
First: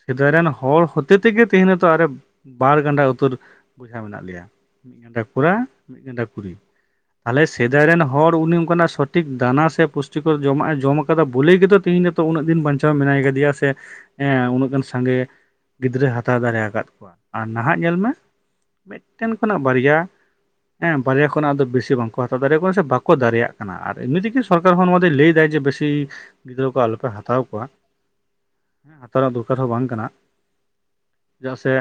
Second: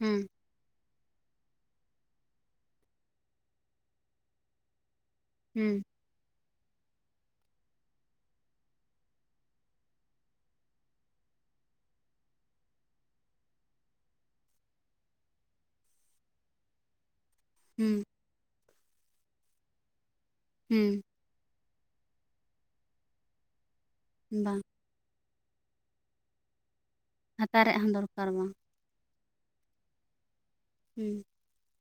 ᱦᱩᱸ ᱥᱮᱫᱟᱭ ᱨᱮᱱ ᱦᱚᱲ ᱦᱚᱛᱮ ᱛᱮᱜᱮ ᱛᱮᱦᱮᱧ ᱟᱨᱮ ᱵᱟᱨ ᱜᱟᱱᱰᱟ ᱩᱛᱟᱹᱨ ᱵᱚᱭᱦᱟ ᱢᱮᱱᱟᱜ ᱞᱮᱭᱟ ᱢᱤᱫ ᱜᱟᱱᱰᱟ ᱠᱚᱲᱟ ᱦᱩᱸ ᱢᱤᱫ ᱜᱟᱱᱰᱟ ᱠᱩᱲᱤ ᱟᱞᱮ ᱥᱮᱫᱟᱭ ᱨᱮᱱ ᱦᱚᱲ ᱩᱱᱤ ᱚᱱᱠᱟᱱᱟᱜ ᱥᱚᱴᱷᱤᱠ ᱫᱟᱱᱟ ᱥᱮ ᱯᱩᱥᱴᱤ ᱴᱤ ᱠᱚᱨ ᱡᱚᱢᱟᱜ ᱮ ᱡᱚᱢ ᱟᱠᱟᱫᱟ ᱵᱚᱞᱮᱭ ᱜᱮᱛᱚ ᱛᱤᱦᱤᱧ ᱱᱤᱛᱚᱜ ᱩᱱᱟᱹᱜ ᱫᱤᱱ ᱵᱟᱧᱪᱟᱣ ᱢᱮᱱᱟᱭ ᱠᱟᱫᱮᱭᱟ ᱥᱮ ᱦᱮᱸ ᱩᱱᱟᱹᱜ ᱜᱟᱱ ᱥᱟᱸᱜᱮ ᱜᱤᱫᱽᱨᱟᱹ ᱦᱟᱛᱟᱣ ᱫᱟᱲᱮ ᱟᱠᱟᱫ ᱠᱚᱣᱟ। ᱟᱨ ᱱᱟᱦᱟᱜ ᱧᱮᱞ ᱦᱩᱸ ᱢᱮ ᱢᱤᱫᱴᱮᱱ ᱠᱷᱚᱱᱟᱜ ᱵᱟᱨᱭᱟ ᱦᱮ ᱦᱩᱸ ᱵᱟᱨᱭᱟ ᱠᱷᱚᱱᱟᱜ ᱫᱚ ᱵᱤᱥᱤ ᱵᱟᱝ। ᱦᱟᱛᱟᱣ ᱫᱟᱲᱮ ᱠᱚᱣᱟ ᱥᱮ ᱵᱟᱠᱚ ᱫᱟᱲᱮᱭᱟᱜ ᱠᱟᱱᱟ ᱟᱨ ᱮᱢᱱᱤᱛᱮᱜᱤ ᱵᱟᱝ ᱥᱚᱨᱠᱟᱨ ᱦᱚᱸ ᱱᱚᱣᱟ ᱞᱟᱹᱭ ᱫᱟᱭ ᱡᱮ ᱵᱮᱥᱤ ᱜᱤᱫᱽᱨᱚ ᱠᱚ ᱟᱞᱚᱯᱮ ᱦᱟᱛ ᱦᱟᱛᱟ ᱨᱮᱭᱟᱜ ᱦᱚᱸ ᱫᱚᱨᱠᱟᱨ ᱵᱟᱝ। ᱦᱟᱛᱟᱣ ᱨᱮᱱᱟᱜ ᱫᱚᱨ ᱠᱟᱨ ᱦᱚᱸ ᱵᱟᱝ ᱠᱟᱱᱟ। ᱦᱩᱸ। ᱪᱮ ᱫᱟᱜ ᱥᱮ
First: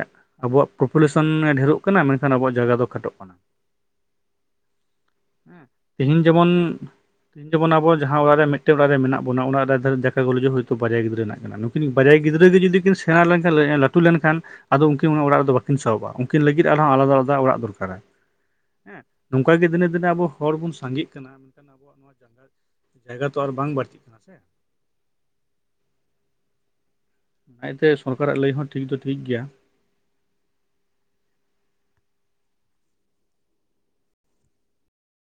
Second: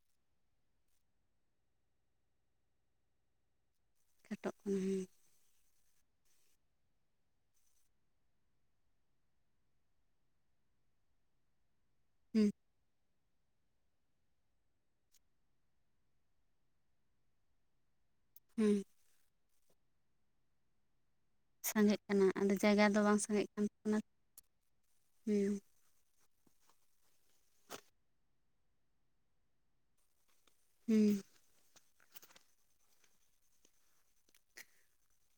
ᱟᱵᱚᱣᱟᱜ ᱯᱚᱯᱩ ᱞᱮ ᱥᱚᱱ ᱰᱷᱮᱨᱚᱜ ᱠᱟᱱᱟ, ᱢᱮᱱ ᱠᱷᱟᱱ ᱟᱵᱚᱣᱟᱜ ᱡᱟᱭᱜᱟ ᱫᱚ ᱠᱷᱟ ᱴᱚᱜ ᱠᱟᱱᱟ। ᱠᱷᱟ ᱴᱚᱜ ᱠᱟᱱᱟ ᱦᱮᱸ। ᱦᱮᱦᱤᱧ ᱡᱮᱢᱚᱱ ᱛᱮᱦᱤᱧ ᱡᱮᱢᱚᱱ ᱟᱵᱚ ᱡᱟᱸᱦᱟ ᱚᱲᱟᱜ ᱨᱮ ᱢᱤᱫ ᱴᱮᱱ ᱵᱟᱨ ᱭᱟ ᱢᱮᱱᱟᱜ ᱵᱚᱱᱟ ᱚᱱᱟ ᱚᱲᱟᱜ ᱨᱮ ᱡᱟᱠᱟ [unintelligible] ᱦᱚᱭ ᱛᱳ ᱵᱟᱨ ᱭᱟ ᱜᱤᱫᱽᱨᱟᱹ ᱦᱮᱱᱟᱜ ᱠᱤᱱᱟ ᱱᱩᱠ ᱵᱟᱨᱭᱟ ᱦᱮᱸ ᱜᱤᱫᱽᱨᱟᱹ ᱜᱮ ᱡᱩᱫᱤ ᱠᱤᱱ ᱥᱮᱬᱟ ᱞᱮᱱ ᱠᱷᱟᱱ, ᱞᱟᱹᱴᱩ ᱞᱮᱱ ᱠᱷᱟᱱ ᱟᱫᱚ ᱩᱱᱠᱤᱱ ᱦᱚᱸ ᱚᱱᱟ ᱚᱲᱟᱜ ᱨᱮᱫᱚ ᱵᱟᱠᱤᱱ ᱥᱟᱦᱚᱵᱼᱟ, ᱩᱱᱠᱤᱱ ᱞᱟᱹᱜᱤᱫ ᱟᱨᱦᱚᱸ ᱟᱞᱟᱫᱟ ᱟᱞᱟᱫᱟ ᱚᱲᱟᱜ ᱫᱚᱨ ᱠᱟᱨᱟ। ᱦᱮᱸ। ᱮᱸ ᱱᱚᱝ ᱠᱟ ᱜᱮ ᱫᱤᱱᱮ ᱫᱤᱱᱮ ᱟᱵᱚ ᱦᱚᱲ ᱵᱚᱱ ᱥᱟᱸᱜᱮᱜ ᱠᱟᱱᱟ᱾ ᱢᱮᱱᱠᱷᱟᱱ ᱟᱵᱚᱣᱟᱜ ᱥᱟᱸᱜᱮᱜ ᱱᱚᱣᱟ ᱠᱟᱱᱟ ᱡᱟᱸᱜᱟ ᱟᱫᱚ ᱡᱟᱭ ᱜᱟ ᱫᱚ ᱵᱟᱝ ᱡᱟᱭᱜᱟ ᱛᱚ ᱥᱟᱸᱜᱮᱜ ᱟᱨ ᱵᱟᱝ ᱠᱟᱱᱟ ᱵᱟᱹᱲᱛᱤᱜ ᱥᱮ ᱦᱮᱸ। ᱚᱱᱟ ᱛᱮ ᱥᱚᱨᱠᱟᱨ ᱟᱜ ᱞᱟᱹᱭ ᱦᱚᱸ ᱴᱷᱤᱠ ᱫᱚ ᱴᱷᱤᱠ ᱜᱮᱭᱟ। ᱦᱩᱸ।